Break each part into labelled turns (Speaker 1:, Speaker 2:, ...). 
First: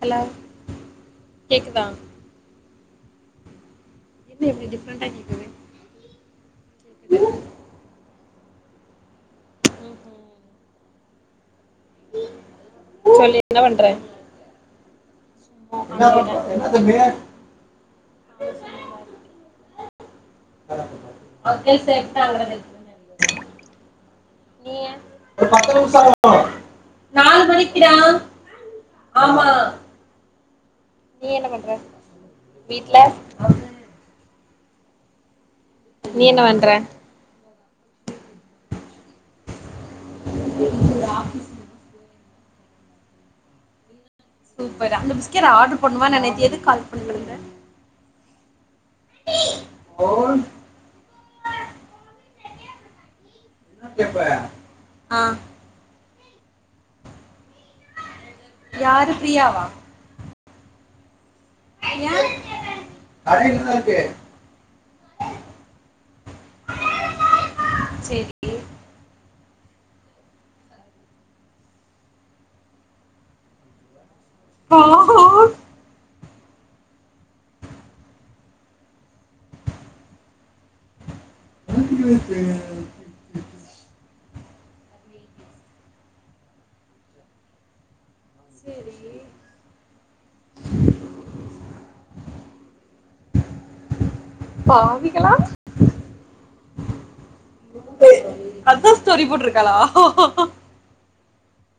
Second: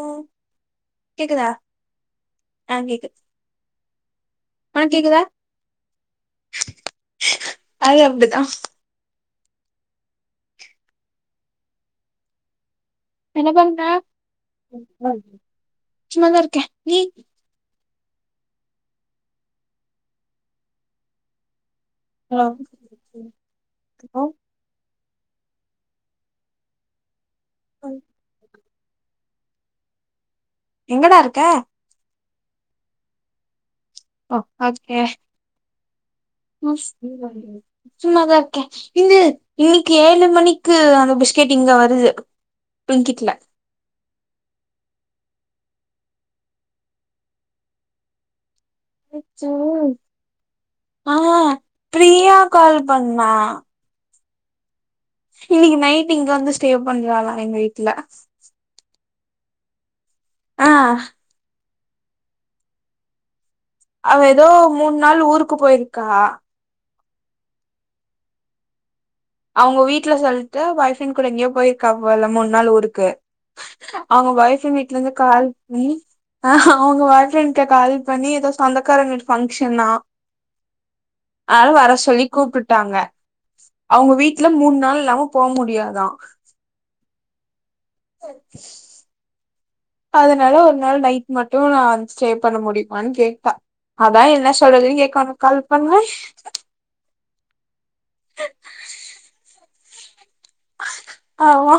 Speaker 1: Hello கேக்குதா
Speaker 2: ஆ கேக்கு
Speaker 1: என்ன இப்டி
Speaker 2: ஆ
Speaker 1: டிஃப்ரெண்டா
Speaker 2: கேக்குதா
Speaker 1: கேக்குது
Speaker 2: அது அப்டிதா
Speaker 1: ம்ம்
Speaker 2: என்ன பண்ற சும்மாதா இருக்க நீ
Speaker 1: நானு சும்மாதா இருக்க [unintelligible] வெல் செட்
Speaker 2: ஹலோ ஹலோ
Speaker 1: [unintelligible] நீயே ஒரு பத்து நிம்ஷோ ஆகுமா நாலு மணிக்குடா ஆமா
Speaker 2: எங்கடா
Speaker 1: நீ
Speaker 2: இருக்க
Speaker 1: என்ன பண்ற வீட்ல
Speaker 2: ஓகே
Speaker 1: நீ என்ன பண்ற
Speaker 2: [inaudible] சும்மதா இருக்கே இந்து இன்னிக்கு ஏழு மணிக்கு அந்த பிஸ்கெட் இங்க வருது பிலிங்கிட்ல
Speaker 1: சூப்பர் அந்த பிஸ்கட் ஆர்டர் போடுனுமான்னு நேத்து எதுக்கு கால் பண்ட்ருந்த
Speaker 2: ச்சோ ஆ பிரியா கால் பண்ணா
Speaker 1: இன்னா கேப்ப
Speaker 2: இன்னிக்கி நைட் ட்டு இங்க வந்து ஸ்டே பண்றலா எங்க வீட்ல
Speaker 1: யாரு பிரியாவா
Speaker 2: ஆ
Speaker 1: ஏ
Speaker 2: அவ எதோ மூன் நாள் ஊருக்கு போயிருக்கா
Speaker 1: சேரி
Speaker 2: அவுங்க வீட்டல சொல்ட்டு பாய் ஃப்ரெண்ட் கூட எங்கியோ போயிருக்கா போல மூன் நாள் ஊருக்கு அவுங்க பாய் ஃப்ரெண்ட் வீட்ல இந்து
Speaker 1: பாவோ
Speaker 2: கால் பண்ணி அவுங்க பாய் ஃப்ரெண்ட கால் பண்ணி எதோ சொந்தக்காரங்க வீட்டு பங்க்ஷனா ஆல வர சொல்லி கூப்ட்டுட்டாங்க [inaudible] அவுங்க வீட்ல மூன் நாள் இல்லாம போ முடியாதா ச [inaudible] அதனால ஒரு நாள் நைட் மட்டு நா ஸ்டே பண்ண முடியுமானு கேட்டா அதா என்ன சொல்றது கேக்க
Speaker 1: பாவிகளா
Speaker 2: உனக்கு கால் பண்ணே
Speaker 1: அதா ஸ்டோரி போட்ருக்காளா
Speaker 2: ஆமா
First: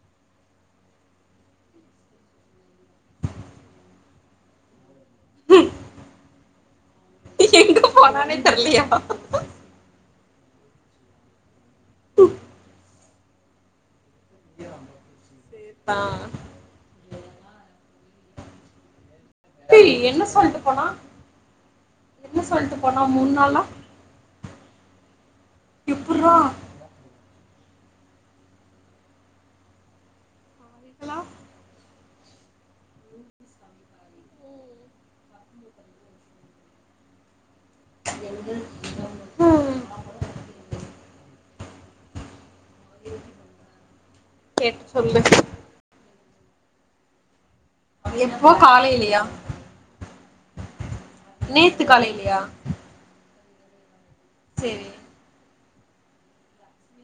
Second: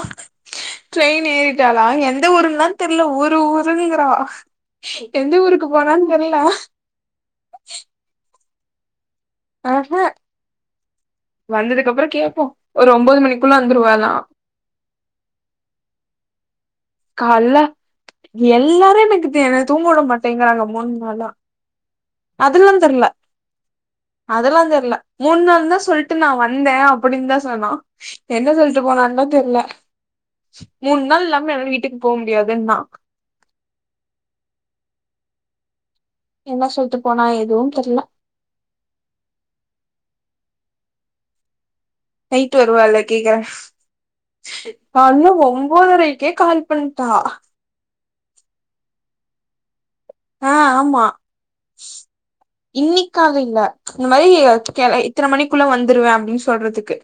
Speaker 2: ட்ரெயின் ஏறிடாளா எந்த ஊருன்தா தெரியல ஊரு ஊருங்கிறா எந்த ஊருகு போனான் தெர்ல
Speaker 1: எங்க போனானே தெர்லயா
Speaker 2: ஆஹ் வந்ததுக்கு அப்புறோ கேப்போ ஒரு ஒம்பது மணிகுள்ள வந்துருவாலா
Speaker 1: இதா
Speaker 2: கால்ல எல்லாரு எனக்கு த்து என தூங்க
Speaker 1: டேய் என்ன சொல்லிட்டு
Speaker 2: விடமாடேங்கிறாங்க
Speaker 1: போனா
Speaker 2: மூன் நாளா
Speaker 1: என்ன
Speaker 2: அதுலா
Speaker 1: சொல்லிட்டு போனா
Speaker 2: தெர்ல
Speaker 1: மூணு நாளா
Speaker 2: அதலா தெர்ல மூன் நாள்தா சொல்ட்டு நா
Speaker 1: எப்புட்றா
Speaker 2: வந்தே அப்பிடின்தா சொனா என்ன சொல்ட்டு போனா தெர்ல மூன்
Speaker 1: பாவிகளா.
Speaker 2: நாள் இல்லாம என்னால வீட் ட்டின் போ முடியாதுன்னா என்னா சொல்ட்டு போனா எதுவு தெர்ல
Speaker 1: ஹம்,
Speaker 2: நைட்டு வருவா இல்ல கேக்கிறே
Speaker 1: கேட்டு
Speaker 2: நா
Speaker 1: சொல்லு
Speaker 2: இன்னு ஒம்பதரை கேக் கால் பண்ட்டா
Speaker 1: எப்போ காலைலியா
Speaker 2: ஆ ஆமா
Speaker 1: நேத்து காலைலியா
Speaker 2: இல்ல இந்த மாரி கேல இதன மணிக் குள்ள வந்துருவே அப்பிடின் சொல்றதுக்கு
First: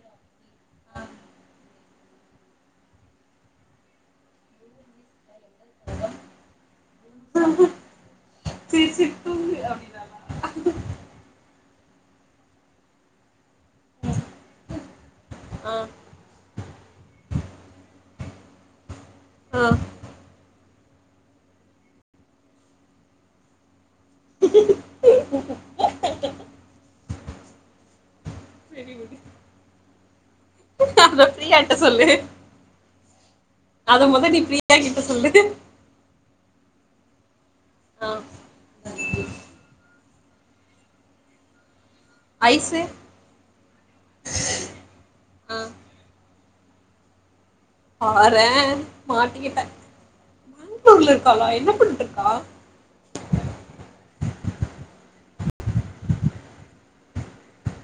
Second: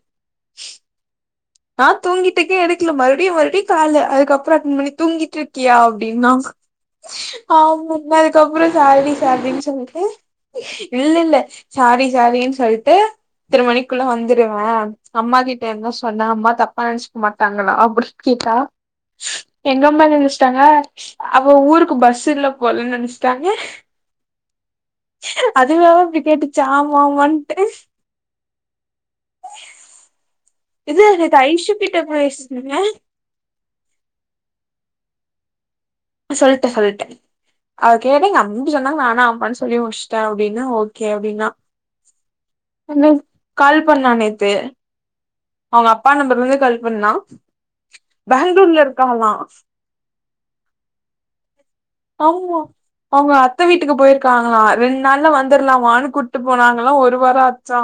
Speaker 2: நா தூங்கிட்டுகே எடுகல மறுடியு மறுடியு கால அதுகபுறோ அட்டன் பண்ணி தூங்கிட்ருக் கியா அப்பிடினா ஆமாம அதுகப்புறோ
Speaker 1: சரி சரி
Speaker 2: சாரிடி
Speaker 1: தூங்கு
Speaker 2: சாரினுடி சொல்ட்டு
Speaker 1: அப்படின்னாளா?
Speaker 2: இல்ல இல்ல சாரி சாரின் சொல்ட்டு இதன மணிகுள்ள வந்துருவ அம்மா கிட்ட
Speaker 1: ஆ,
Speaker 2: என்ன சொல் நா அம்மா தப்பா நெனைசிக்க மாடாங்களா அப்பிடி கேட்டா
Speaker 1: ஆ.
Speaker 2: எங்க அம்மா என்ன நெனசிடாங்க அவ ஊருகு பஸ் இல்ல போலனு நெனசிடாங்க அதுவே அவ இப்பிடி கேட்டுசா ஆமாமான்ட்
Speaker 1: சரி விடு. அத பிரியாட்ட சொல்லு
Speaker 2: பேசுனே
Speaker 1: அத மொத நீ பிரியாட்ட சொல்லு ட்டு
Speaker 2: சொல்டே சொல்டே அவ
Speaker 1: ஆ
Speaker 2: கேட்ட எங் அம்பி சொன்னாங்கனா நா நா அம்பன் சொல்லி முசிடன் அப்பிடினா ஓகே அப்பிடினா
Speaker 1: ஐஸு
Speaker 2: என்னே கால் பண்ணா நேத்து
Speaker 1: ஆ
Speaker 2: அவங்க அப்பா நம்பர்லந்து கால் பண்ணா
Speaker 1: பாறே
Speaker 2: பெங்களூர்ல இருக்காளா
Speaker 1: மாட்டிகிட்டே பேங்களூருல இருகாளா என்ன பண்ணடு இருகா
Speaker 2: க்காங்களா ரெண்டு நாள வந்தரலா வானு கூட்டு போனாகளா ஒரு வாரோ ஆச்சா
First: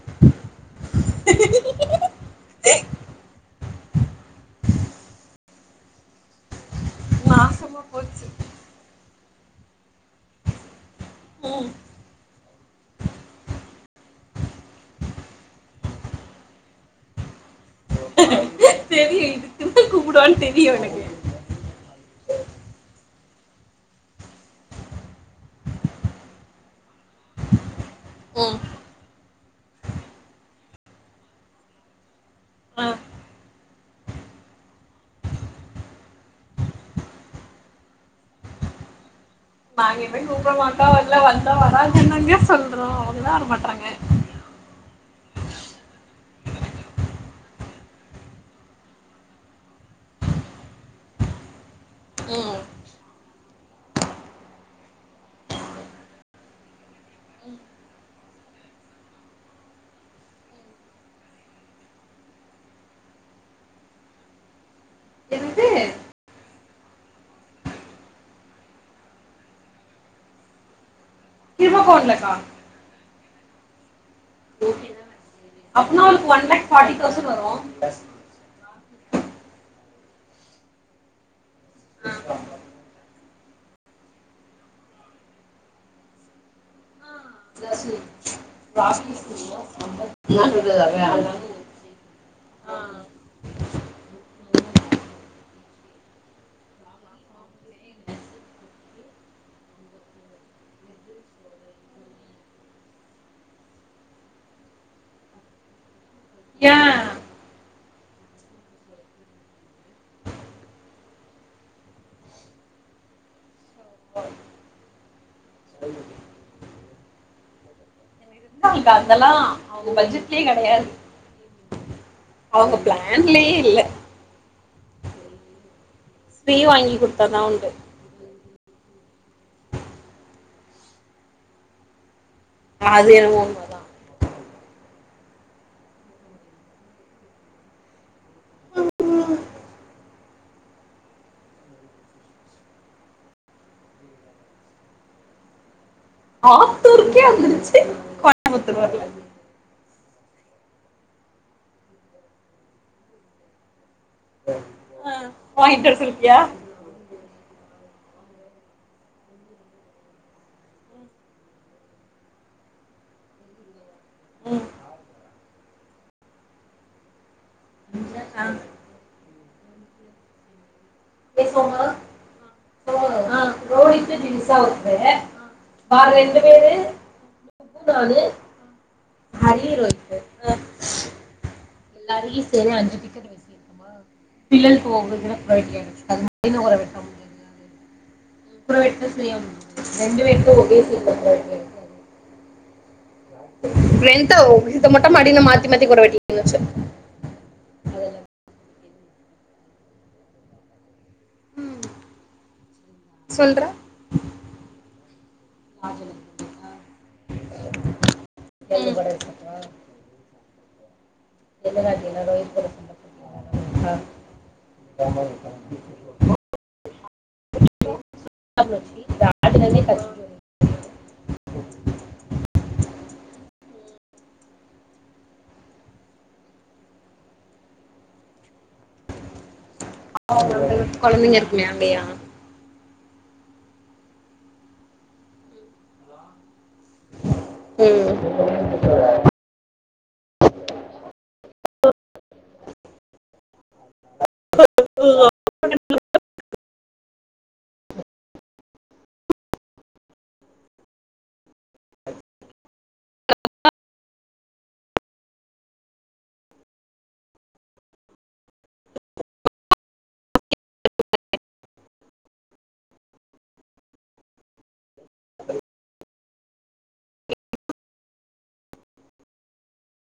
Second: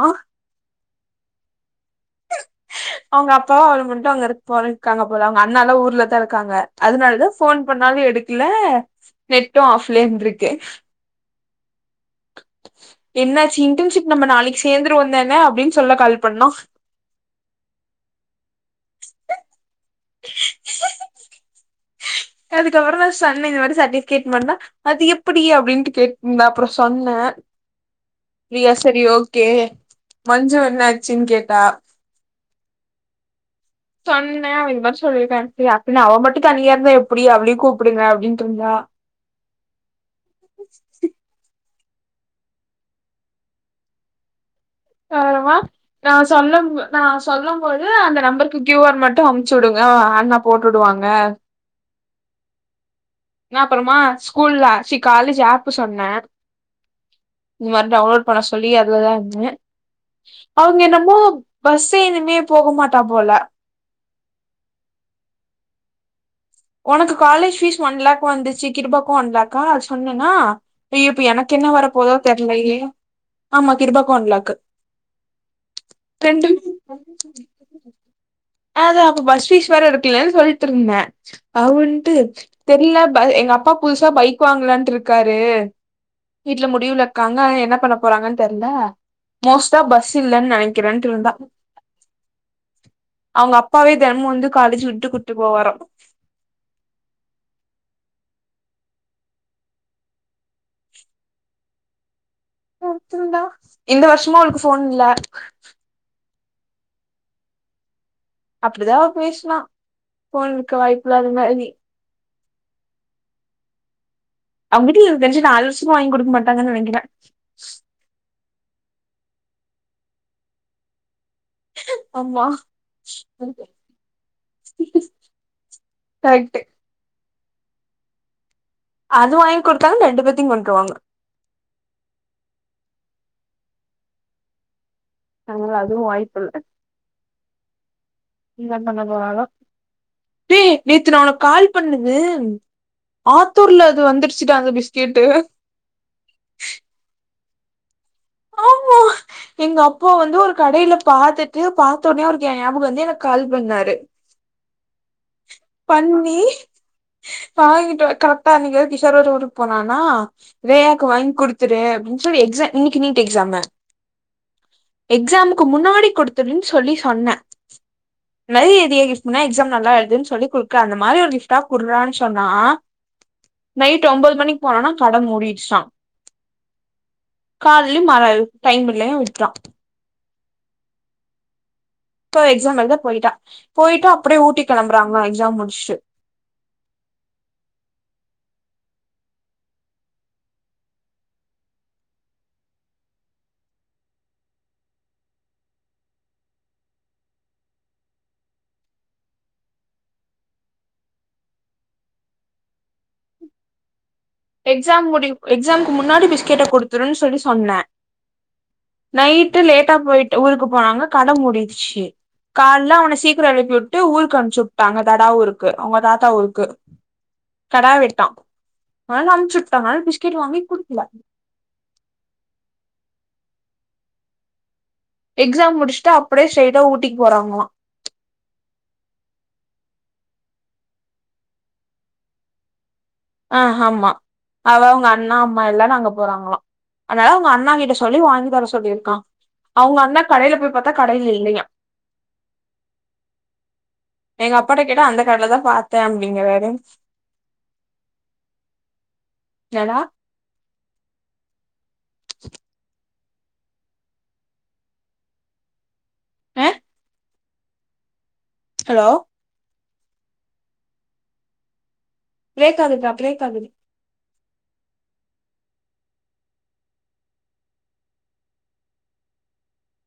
Speaker 2: அவுங்க அப்பாவு அவளு மட்டு அங்க இருக் போற இருகாங்க போல அவுங்க அண்ணாலா ஊர்லதா இருகாங்க அதனாலதா ஃபோன்
Speaker 1: மாசமா
Speaker 2: பண்ணாலு
Speaker 1: போச்சு
Speaker 2: எடுகல நெட்டு ஆஃப்லே இருந்திருகு
Speaker 1: ம்.
Speaker 2: என்னாசி இன்டன்ஷிப் நம்ம நாளைக்கு சேந்துருவதான அப்பிடின் சொல்ல கால் பண்ணோ
Speaker 1: தெரியு இதுக்குதா கூப்புடுவான் தெரியு எனக்கு
Speaker 2: க்கப்புறோதா சொன்னே இந்த மாரி சட்டிஃபிகேட் பண்ணா அது எப்பிடி அப்பிடின்ட்டு கேட்டுந்தா அப்புறோ சொன்ன
Speaker 1: ம்.
Speaker 2: ப்பிடியா சரி ஓ கே மஞ்சு என்ன ஆச்சின் கேட்டா
Speaker 1: ஆ.
Speaker 2: சொன்னே அவ இது மாரி சொல்லிருக்கான்ட்டு அப்பிடின் அவ மட்டு தனியா இருந்தா எப்பிடி அவளியு கூப்பிடுங்க அப்பிடின்ட்டு இருந்தா
Speaker 1: மங்கிப்ப கூப்படமாட்டா வல வந்தா வரா என்னாங்க சொல்றோ அவதா வரமாட்றாங்க
Speaker 2: [unintelligible] நா சொல்ல நா சொல்லும்போது அந்த நம்பருக்கு கியுஆர் மட்டு அமுச்சிவுடுங்க அண்ணா போட்டுடுவாங்க நா அப்புறமா ஸ்கூல்ல சி காலேஜ் ஆப் சொன்னே இந்த மாரி டவுன்லோட் பண்ண சொல்லி அதுதான்னு அவுங்க என்னமோ பஸ் எதுமே போக மாட்டா போல
Speaker 1: என்னது
Speaker 2: உனக்கு காலேஜ் ஃபீஸ் ஒன் லேக் வந்துச்சி கிரபாக்கோ ஒன் லேக்கா ஆ சொன்னேன்னா அய்யோ இப்ப எனக்கு என்ன வர போதோ
Speaker 1: திரும்பக்கோண்டலக்கா
Speaker 2: தெரிலயே ஆமா கிர்பா
Speaker 1: அப்பணாளுக்கு
Speaker 2: ரெண்டு
Speaker 1: ஒன்லாக் ஃபாட்டிதௌசண்ட் வரு
Speaker 2: அதா அப்ப பஸ்ஃபீஸ்வர இருக்குல்லன்னு சொல்லிட்டு இருந்தே அவரு வந்துட்டு தெரியல எங்க அப்பா புதுசா பைக் வாங்கலான்ட்டு இருக்காரு வீட்டுல முடிவுல இருக்காங்க
Speaker 1: இந்த
Speaker 2: என்ன பண்ண போறாங்கன் தெரில
Speaker 1: ராக்கி
Speaker 2: மோஸ்டா பஸ் இல்லன்னு நெனைக்கிறேன்ட்ருந்தா
Speaker 1: ஆ.
Speaker 2: அவங்க அப் அப்பாவே தினமு வந்து காலேஜு விட்டு கூட்டு போவாரா இந்த வருஷமு அவளுக்கு ஃபோன் இல்ல
Speaker 1: யா
Speaker 2: அப்படிதா அவ பேசுனா ஃபோன் குடுக்க வாய்ப்புல்ல அது மாரி அவங்கிட்ட எனக்கு தெரிஞ்சி நாலுசவருசமா வாங்கி கொடுக்க மாட்டாங்கன்னு நனைக்குறே
Speaker 1: இருக்கா அதெல்லா அவங்க பட்ஜெட்லே கெடையாது
Speaker 2: ஆமா
Speaker 1: அவங்க பிளான்லயே இல்ல ஸ்பி
Speaker 2: கரெக்ட்டு
Speaker 1: வாங்கி கொடு பன்னா உண்டு
Speaker 2: அது வாங்கி கொடுத்தாலு ரெண்டு பேத்தையு கொண்டுருவாங்க
Speaker 1: அது என்னவோ உண்மை தா
Speaker 2: நல்ல வேல அதுவு வாய்ப்பு இல்ல என்ன பண்ண போறு ஏ நேத்த ந உன கால் பண்ணுது ஆத்தூர்ல அது வந்துருச்சுட்டா அந்த பிஸ்கட்டு
Speaker 1: ஆத்தூருக்கே வந்துருச்சு கோயம்புத்தூருக்கு வரல
Speaker 2: ஒங்க அப்பா வந்து ஒரு கடையில பாத்துட்டு பார்த்த உடனே ஒரு ஞாபக்கு வந்து எனக்கு கால் பண்ணாரு
Speaker 1: ஆ வாங்கிட்டு வர சொல்ட்டியா
Speaker 2: பண்ணி வாங்கிட்டு வ கரெக்ட்டா இன்னைக் கிஷோரோட ஊருக்கு போனானா ரேயாக்கு வாங்கி குடுத்துரு அப்படின்னு சொல்லி எக்ஸா இன்னைக்கு நீட் எக்ஸாமு எக்ஸாமுக்கு முன்னாடி கொடுத்துருனு சொல்லி சொன்னே நறையன்ன எக்ஸாம் நல்லாஎழுதுன்னு சொல்லி குடுக்க அந்த மாரி ஒரு கிஃப்ட்டா குடுறான்னு சொன்னா நைட் ஒன்பது மணிக்கு போனோம்னா கட மூடிடுச்சா காலையு மழ டைம் இல்லையா விட்றா சோ எக்ஸாம் எழுத போயிட்டா போயிட்டா அப்படியே ஊட்டி கிளம்புறாங்க எக்ஸாம் முடிச்சுடு
Speaker 1: ரெண்டு வேகோ ஒரே [unintelligible] [unintelligible] ன்டோ இத மொட்ட மாட்டில மாத்தி மாத்தி குட வெட்டி இருந்துச்சு சொல்றா
Speaker 2: எக்ஸாம் முடி எஸ்சாமுக்கு முன்னாடி பிஸ்கேட்ட குடுத்துருன்னு சொல்லி சொன்ன நைட்டு லேட்டா போயட்டு ஊருக்கு போனாங்க கட முடிட்ச்சு கால்ல அவன சீக்கரோ எழுப்பி விட்டு ஊருக்கு அனுச்சுட்டாங்க தடா ஊருக்கு அவங்க தாத்தா ஊருக்கு கெடா வெட்டா ஆ நம்ச்சுட்டாங்க பிஸ்கட் வாங்கி குடுக்ல எக்ஸாம் முடிச்சுட் அப்படியே ஸ்ட்ரைட்டா ஊட்டிக் போறாங்களா
Speaker 1: கொழந்தைங்க இருக்கா [unintelligible]
Speaker 2: ஆ ஆமா அதா உங்க அண்ணா அம்மா எல்லார் அங்க போறாங்களா அதனால அவ்ங்க அண்ணா கிட்ட சொல்லி வாங்கி தர சொல்லிருக்கா அவங்க அண்ணா கடையில போய் பாத்தா கடையில இல்லயா எங்க அப்பாட்ட கேட்டா அந்த கடைல தா பாத் தஃம்பிங்க வேறன்ஸ் எனஃடா [unintelligible] [inaudible] ஆ ஹலோ பிரேக் ஆகுதுக்க பிரேக் ஆகுது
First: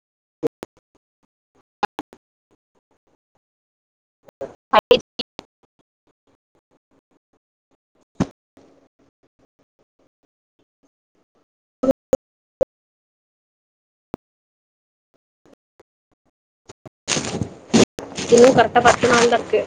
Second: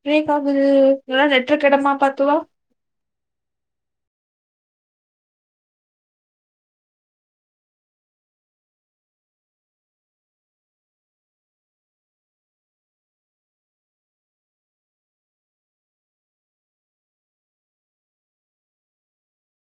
Speaker 2: பிரேக் ஆகுது நல்லா நெட்டு இருக்க எடமா பாத்து வா
Speaker 1: [unintelligible] இன்னு கரெக்ட்டா பத்து நாள்தா இர்கு